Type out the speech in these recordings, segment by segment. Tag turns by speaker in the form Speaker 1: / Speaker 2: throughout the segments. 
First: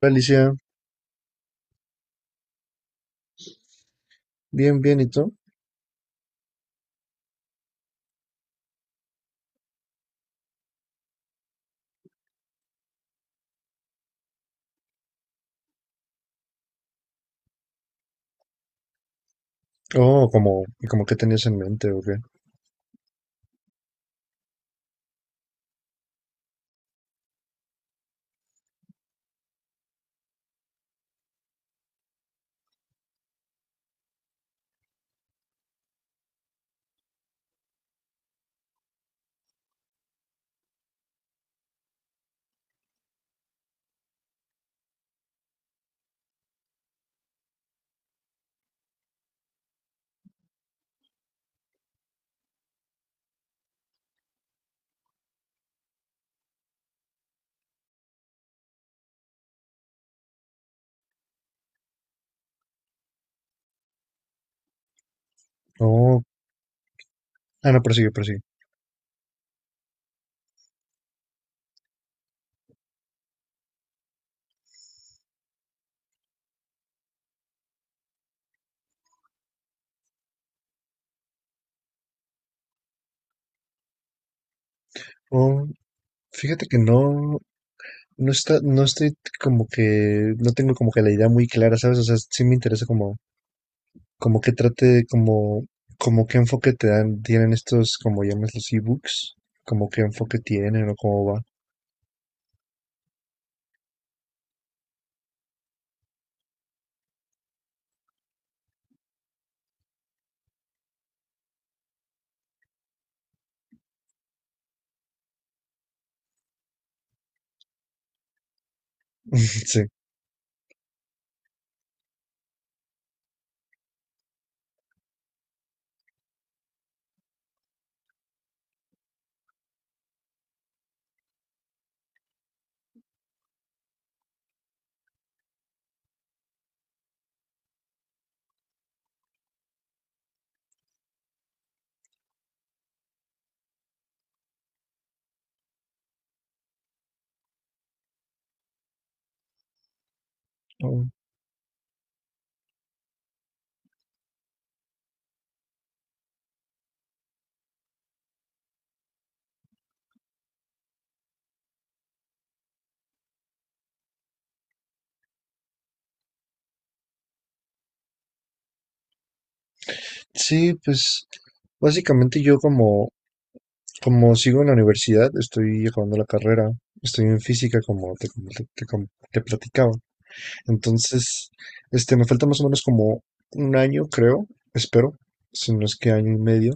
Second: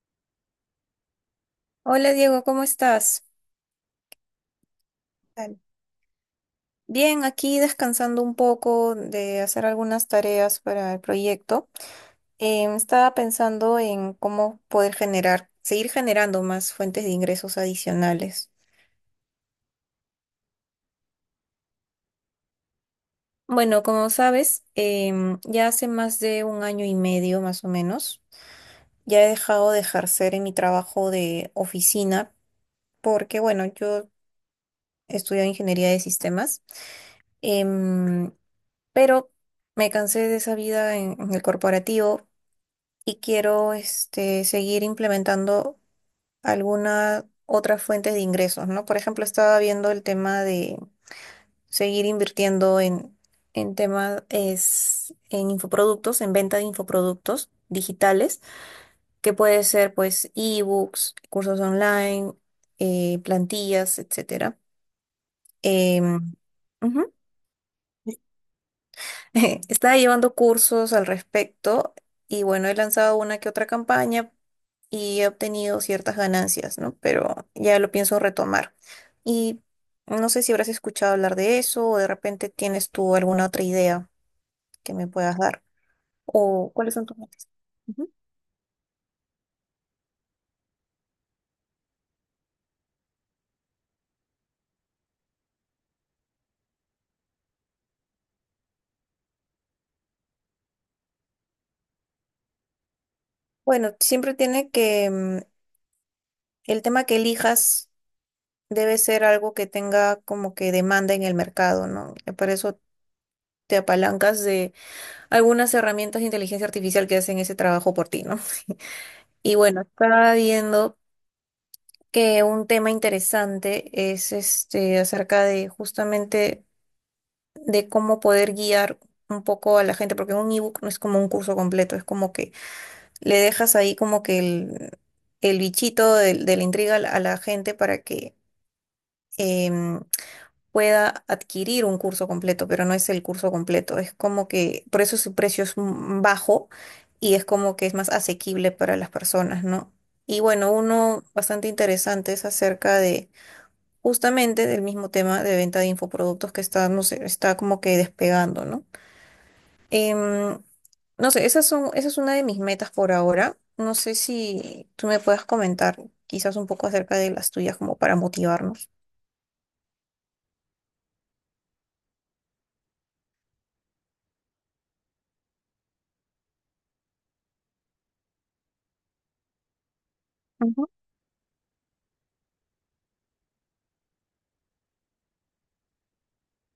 Speaker 1: Hola, Alicia,
Speaker 2: Hola Diego, ¿cómo estás?
Speaker 1: bien, bien, ¿y tú?
Speaker 2: Tal. Bien, aquí descansando un poco de hacer algunas tareas para el proyecto. Estaba pensando en cómo poder generar, seguir generando más fuentes de ingresos adicionales.
Speaker 1: Oh, como, ¿y como qué tenías en mente o qué?
Speaker 2: Bueno, como sabes, ya hace más de un año y medio más o menos, ya he dejado de ejercer en mi trabajo de oficina porque, bueno, yo estudio ingeniería de sistemas, em, pero me cansé de esa vida en el corporativo y quiero este, seguir implementando algunas otras fuentes de ingresos, ¿no? Por ejemplo, estaba viendo el tema de seguir invirtiendo en temas es, en infoproductos, en venta de infoproductos digitales, que puede ser pues ebooks, cursos online, plantillas, etcétera. Em,
Speaker 1: Oh,
Speaker 2: Ujú.
Speaker 1: ah, no, persigue, persigue.
Speaker 2: Estaba llevando cursos al respecto y bueno, he lanzado una que otra campaña y he obtenido ciertas ganancias, ¿no? Pero ya lo pienso retomar. Y no sé si habrás escuchado hablar de eso o de repente tienes tú alguna otra idea que me puedas dar
Speaker 1: Oh, fíjate
Speaker 2: o
Speaker 1: que
Speaker 2: cuáles son tus
Speaker 1: no,
Speaker 2: metas. Ujú.
Speaker 1: no estoy como que, no tengo como que la idea muy clara, ¿sabes? O sea, sí me interesa como, como qué trate, como, como qué enfoque te dan, tienen estos, como llamas los ebooks, como qué enfoque tienen o cómo va.
Speaker 2: Bueno, siempre tiene que el tema que elijas debe ser algo que tenga como que demanda en el mercado, ¿no? Y por eso te apalancas de algunas herramientas de inteligencia artificial que hacen ese trabajo por ti, ¿no? Y bueno,
Speaker 1: Sí.
Speaker 2: está viendo que un tema interesante es este acerca de justamente de cómo poder guiar un poco a la gente, porque un ebook no es como un curso completo, es como que le dejas ahí como que el bichito la intriga a la gente para que em, pueda adquirir un curso completo, pero no es el curso completo, es como que por eso su precio es bajo y es como que es más asequible para las personas, ¿no? Y bueno,
Speaker 1: Mm,
Speaker 2: uno bastante interesante es acerca de justamente del mismo tema de venta de infoproductos que está, no sé, está como que despegando, ¿no? Em, no sé, esa es una de mis metas por ahora. No sé si tú me puedas comentar quizás un poco acerca de las tuyas como para motivarnos.
Speaker 1: sí, pues básicamente yo como, como sigo en la universidad, estoy acabando la carrera, estoy en física como te platicaba.
Speaker 2: Ujú,
Speaker 1: Entonces, me falta más o menos como un año, creo, espero, si no es que año y medio.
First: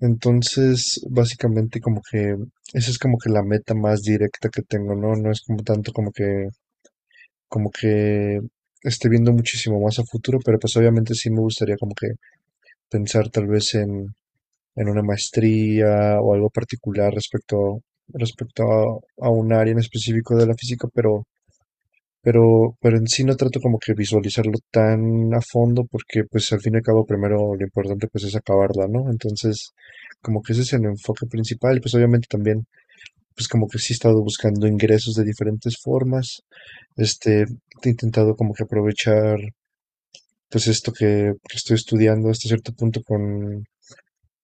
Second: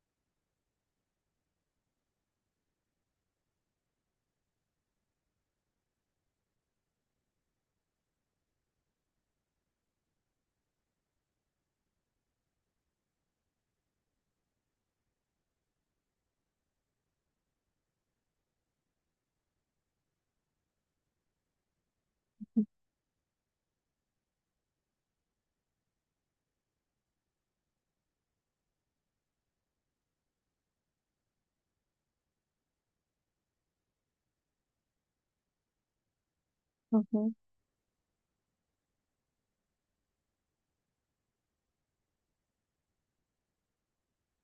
Speaker 1: Entonces, básicamente como que esa es como que la meta más directa que tengo, ¿no? No es como tanto como que esté viendo muchísimo más a futuro, pero pues obviamente sí me gustaría como que pensar tal vez en una maestría o algo particular respecto, respecto a un área en específico de la física, pero en sí no trato como que visualizarlo tan a fondo porque pues al fin y al cabo primero lo importante pues es acabarla, ¿no? Entonces como que ese es el enfoque principal y pues obviamente también pues como que sí he estado buscando ingresos de diferentes formas.
Speaker 2: ujú.
Speaker 1: Este, he intentado como que aprovechar pues esto que estoy estudiando hasta cierto punto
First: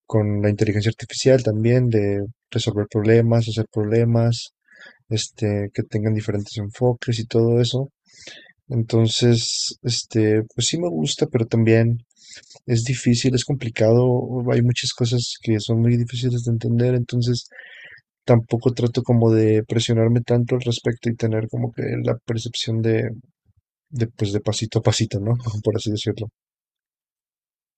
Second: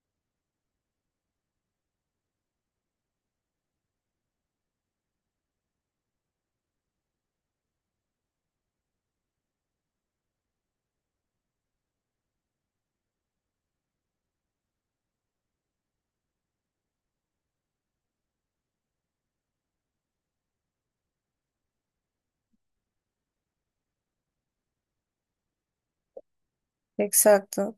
Speaker 1: con la inteligencia artificial también, de resolver problemas, hacer problemas, que tengan diferentes enfoques y todo eso. Entonces, pues sí me gusta, pero también es difícil, es complicado, hay muchas cosas que son muy difíciles de entender, entonces tampoco trato como de presionarme tanto al respecto y tener como que la percepción pues de pasito a pasito, ¿no? Por así decirlo.
Speaker 2: Exacto.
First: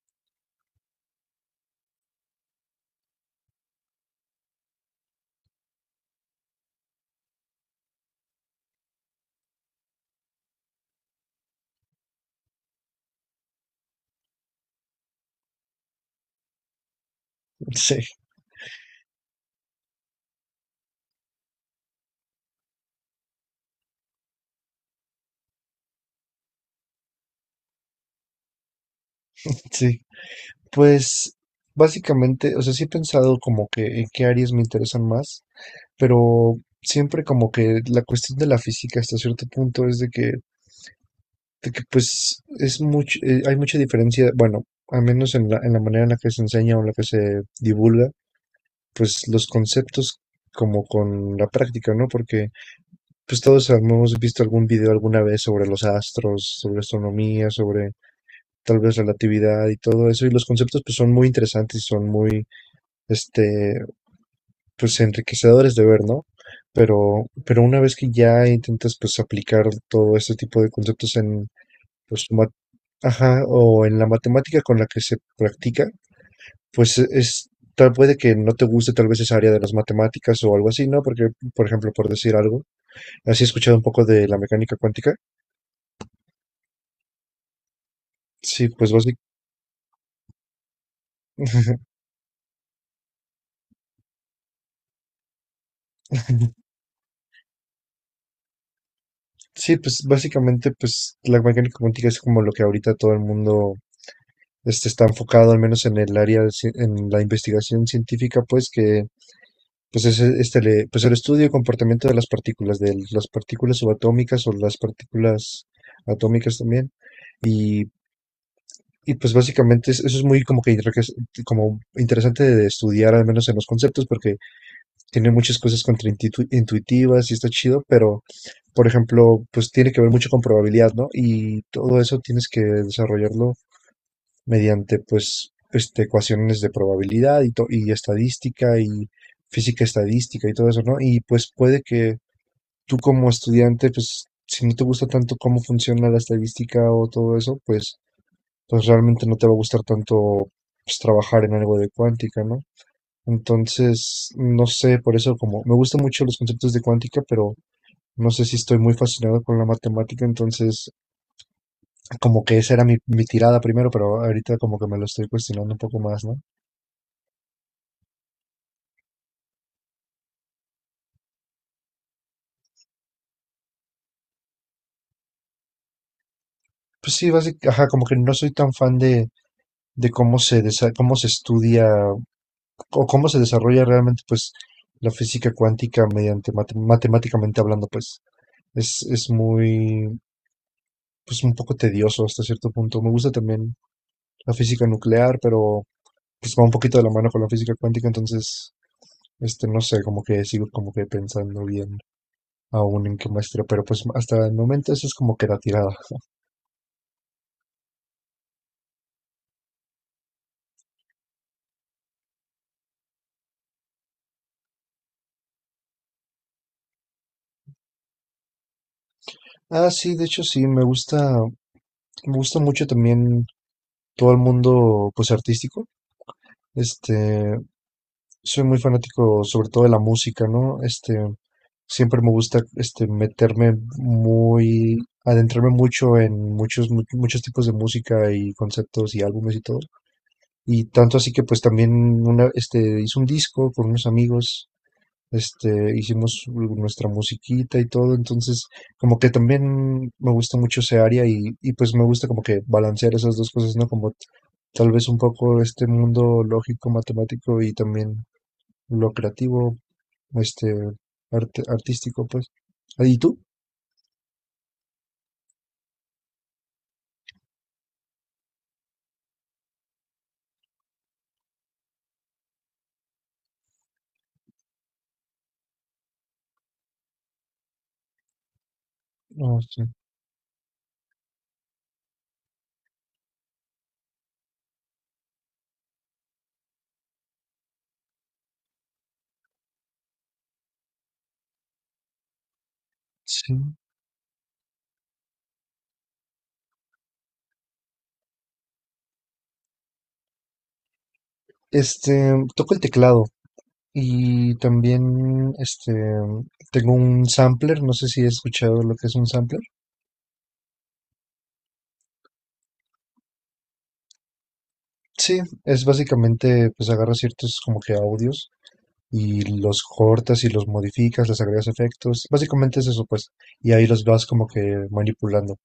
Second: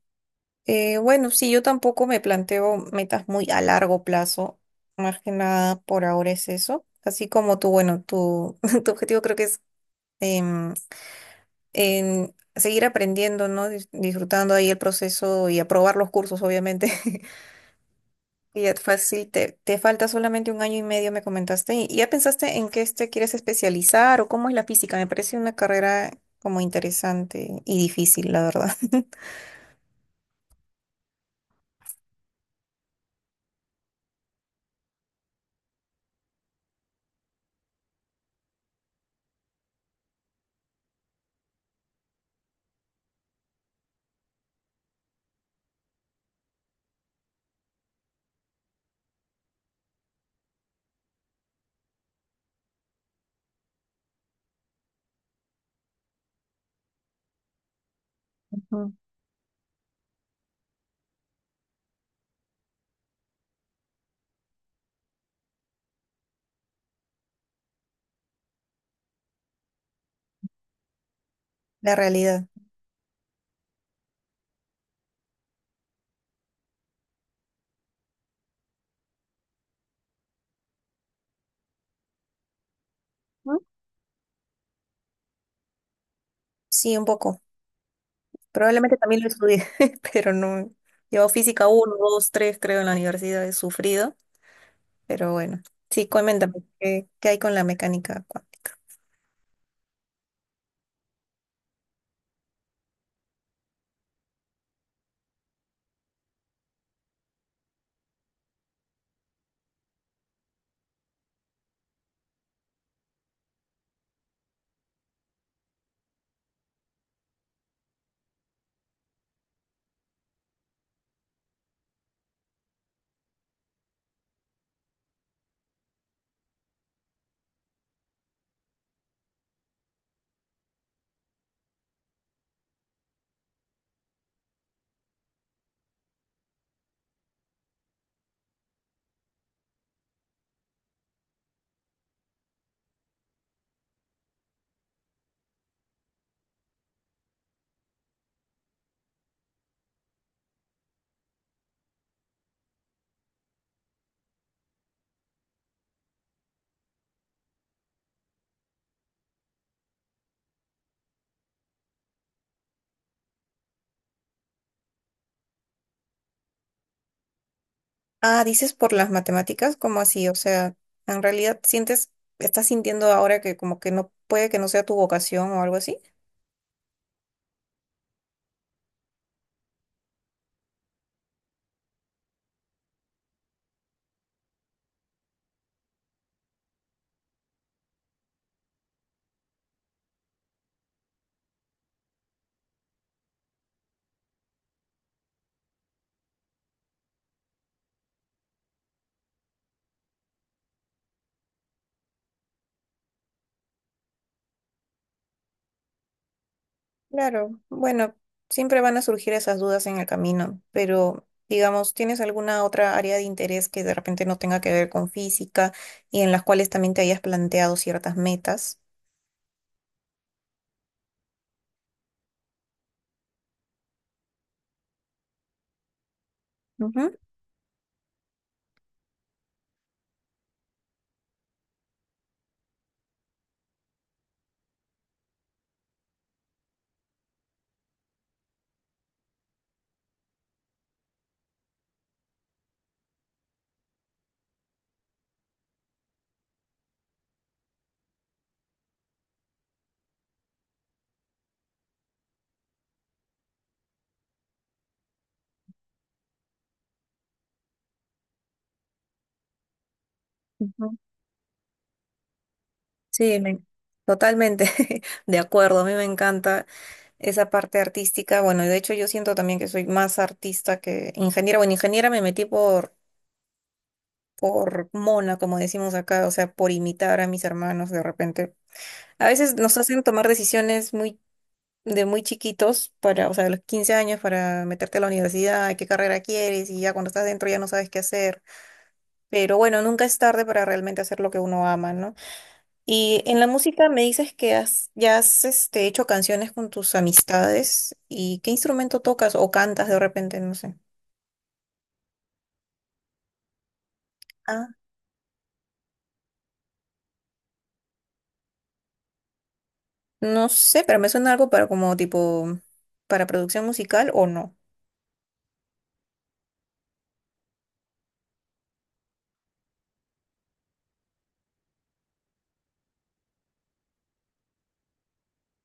Speaker 2: Bueno, sí, yo tampoco me planteo metas muy a largo plazo. Más que nada por ahora es eso. Así como tú, tu objetivo creo que es em, en seguir aprendiendo, ¿no? Disfrutando ahí el proceso y aprobar los cursos, obviamente.
Speaker 1: Sí,
Speaker 2: Y ya fácil, te falta solamente un año y medio, me comentaste. ¿Y ya pensaste en qué te quieres especializar o cómo es la física? Me parece una carrera como interesante y difícil, la verdad.
Speaker 1: sí. Pues básicamente, o sea, sí he pensado como que en qué áreas me interesan más, pero siempre como que la cuestión de la física hasta cierto punto es de que pues es mucho, hay mucha diferencia, bueno, al menos en la manera en la que se enseña o en la que se divulga. Pues los conceptos como con la práctica, ¿no? Porque pues todos hemos visto algún video alguna vez sobre los astros, sobre astronomía, sobre tal
Speaker 2: Ujú.
Speaker 1: vez relatividad y todo eso, y los conceptos pues son muy interesantes y son muy, este, pues enriquecedores de ver, ¿no? Pero una vez que ya intentas pues aplicar todo este tipo de conceptos en,
Speaker 2: La
Speaker 1: pues,
Speaker 2: realidad.
Speaker 1: ajá, o en la matemática con la que se practica, pues, es tal puede que no te guste tal vez esa área de las matemáticas o algo así, ¿no? Porque, por ejemplo, por decir algo, ¿has
Speaker 2: ¿Mm?
Speaker 1: escuchado un poco de la mecánica cuántica?
Speaker 2: Sí, un poco.
Speaker 1: Sí, pues
Speaker 2: Probablemente
Speaker 1: básic
Speaker 2: también lo estudié, pero no. Llevo física uno, 2, 3, creo, en la universidad. He sufrido, pero bueno. Sí, coméntame, qué hay con la mecánica cuántica?
Speaker 1: sí, pues básicamente, pues la mecánica cuántica es como lo que ahorita todo el mundo, está enfocado, al menos en el área de cien en la investigación científica, pues que, pues es, este, le pues el estudio y comportamiento de las partículas subatómicas o las partículas atómicas también. Y Y pues básicamente eso es muy como que, creo como interesante de estudiar, al menos en los conceptos, porque tiene muchas cosas contraintuitivas y está chido, pero por ejemplo, pues tiene que ver mucho con probabilidad, ¿no? Y todo eso tienes que desarrollarlo mediante pues ecuaciones de probabilidad y, y estadística y física estadística y todo eso, ¿no? Y pues puede que tú como estudiante, pues si no te gusta tanto cómo funciona la estadística o todo eso, pues pues realmente no te va a gustar tanto pues, trabajar en algo de cuántica, ¿no? Entonces, no sé, por eso como me gustan mucho los conceptos de cuántica, pero no sé si estoy muy fascinado con la matemática, entonces como que esa era mi, mi tirada primero, pero ahorita como que me lo estoy cuestionando un poco más, ¿no?
Speaker 2: Ah, dices por las matemáticas, ¿cómo así? O sea, en realidad sientes, estás sintiendo ahora que como que no puede que no sea tu vocación o algo así.
Speaker 1: Pues sí, básicamente, ajá, como que no soy tan fan de cómo cómo se estudia o cómo se desarrolla realmente pues la física cuántica mediante matemáticamente hablando, pues es muy pues un poco tedioso hasta cierto punto. Me gusta también la física nuclear, pero pues va un poquito de la mano con la física cuántica, entonces, no sé, como que sigo como que pensando bien aún en qué maestría, pero pues hasta el momento eso es como que la tirada.
Speaker 2: Claro, bueno, siempre van a surgir esas dudas en el camino, pero digamos, ¿tienes alguna otra área de interés que de repente no tenga que ver con física y en las cuales también te hayas planteado ciertas metas?
Speaker 1: Ah, sí, de hecho sí, me gusta mucho también todo el mundo, pues artístico.
Speaker 2: Ujú,
Speaker 1: Este, soy muy fanático sobre todo de la música, ¿no? Siempre me gusta este meterme muy, adentrarme mucho en muchos muchos tipos de música y conceptos y álbumes y todo. Y tanto así que pues también una este hice un disco con unos amigos, este hicimos nuestra musiquita y todo, entonces como que también me gusta mucho ese área y pues me gusta como que balancear esas dos cosas, ¿no? Como tal vez un poco este mundo lógico, matemático y también lo creativo, este,
Speaker 2: ujú.
Speaker 1: artístico, pues. Ah, ¿y tú?
Speaker 2: Sí, totalmente de acuerdo. A mí me encanta esa parte artística. Bueno, y de hecho yo siento también que soy más artista que ingeniera. Bueno, ingeniera me metí por mona, como decimos acá, o sea, por imitar a mis hermanos de repente. A veces
Speaker 1: No
Speaker 2: nos
Speaker 1: sí.
Speaker 2: hacen tomar decisiones muy de muy chiquitos para, o sea, de los 15 años para meterte a la universidad, qué carrera quieres y ya cuando estás dentro ya no sabes qué hacer. Pero bueno, nunca es tarde para realmente hacer lo que uno ama, ¿no? Y en la
Speaker 1: Sí.
Speaker 2: música me dices que ya has este, hecho canciones con tus amistades. ¿Y qué instrumento tocas o cantas de repente? No sé.
Speaker 1: Toco el teclado y
Speaker 2: Ah,
Speaker 1: también, tengo un sampler, no sé si he escuchado lo que es un sampler.
Speaker 2: no sé, pero me suena algo para como tipo para producción musical o no.
Speaker 1: Sí, es básicamente, pues agarras ciertos como que audios y los cortas y los modificas, les agregas efectos. Básicamente es eso, pues. Y ahí los vas como que manipulando.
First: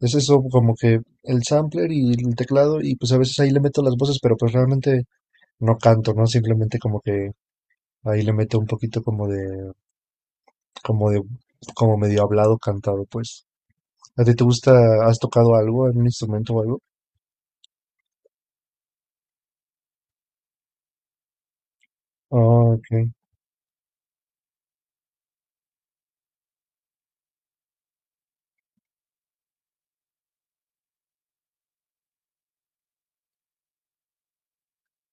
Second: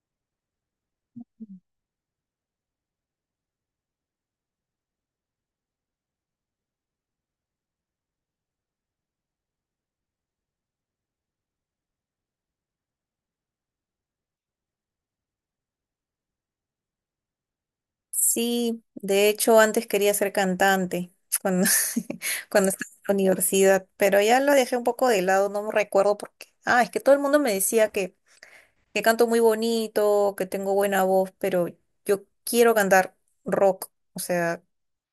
Speaker 1: Es eso como que el sampler y el teclado y pues a veces ahí le meto las voces, pero pues realmente no canto, ¿no? Simplemente como que ahí le meto un poquito como de, como medio hablado cantado, pues. ¿A ti te gusta, has tocado algo, algún instrumento o algo?
Speaker 2: Sí, de hecho antes quería ser cantante cuando,
Speaker 1: Ah,
Speaker 2: cuando
Speaker 1: ok,
Speaker 2: estaba en la universidad, pero ya lo dejé un poco de lado, no me recuerdo por qué. Ah, es que todo el mundo me decía que canto muy bonito, que tengo buena voz, pero yo quiero cantar rock, o sea,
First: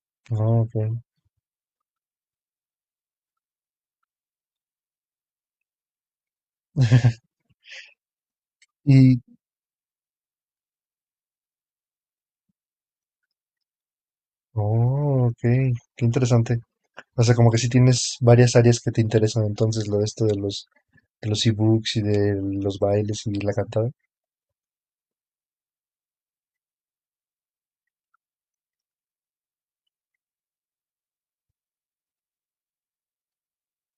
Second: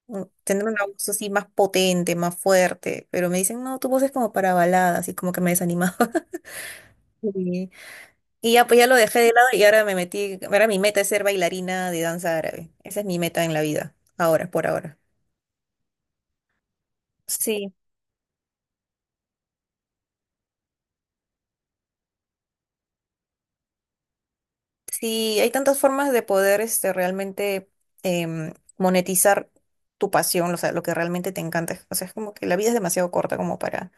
Speaker 1: ah,
Speaker 2: tener
Speaker 1: ok.
Speaker 2: una voz así más potente, más fuerte, pero me dicen, no, tu voz es como para baladas y como que me desanimaba. Y, y ya, pues ya lo dejé
Speaker 1: Y,
Speaker 2: de lado y ahora me metí, ahora mi meta es ser bailarina de danza árabe. Esa es mi meta en la vida, ahora, por ahora.
Speaker 1: oh, ok, qué interesante. O sea, como que sí
Speaker 2: Sí,
Speaker 1: tienes varias áreas que te interesan entonces, lo de esto de los ebooks y de los bailes y la cantada.
Speaker 2: sí, hay tantas formas de poder este, realmente monetizar tu pasión, o sea, lo que realmente te encanta. O sea, es como que la vida es demasiado corta como para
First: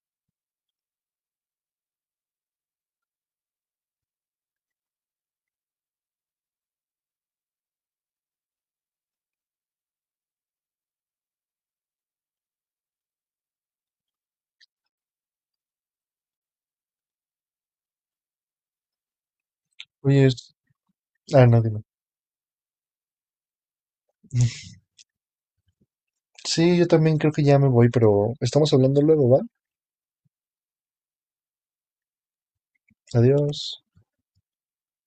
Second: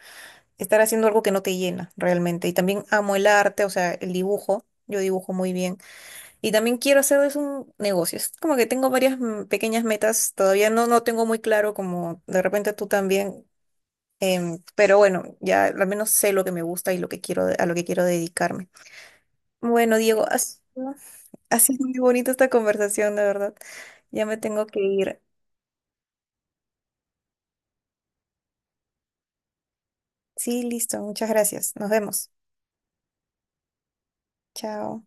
Speaker 2: estar haciendo algo que no te llena realmente. Y también amo el arte, o sea, el dibujo. Yo dibujo muy bien. Y también quiero hacer de eso un negocio. Es como que tengo varias pequeñas metas. Todavía no, no tengo muy claro como de repente tú también. Pero bueno, ya al menos sé lo que me gusta y lo que quiero, a lo que quiero dedicarme. Bueno, Diego,
Speaker 1: Oye, ah,
Speaker 2: ha
Speaker 1: no, dime.
Speaker 2: sido muy bonita esta conversación, de verdad. Ya me tengo que ir.
Speaker 1: Sí, yo también creo que ya me voy, pero estamos hablando luego, ¿va?
Speaker 2: Sí, listo. Muchas gracias. Nos vemos.
Speaker 1: Adiós.
Speaker 2: Chao.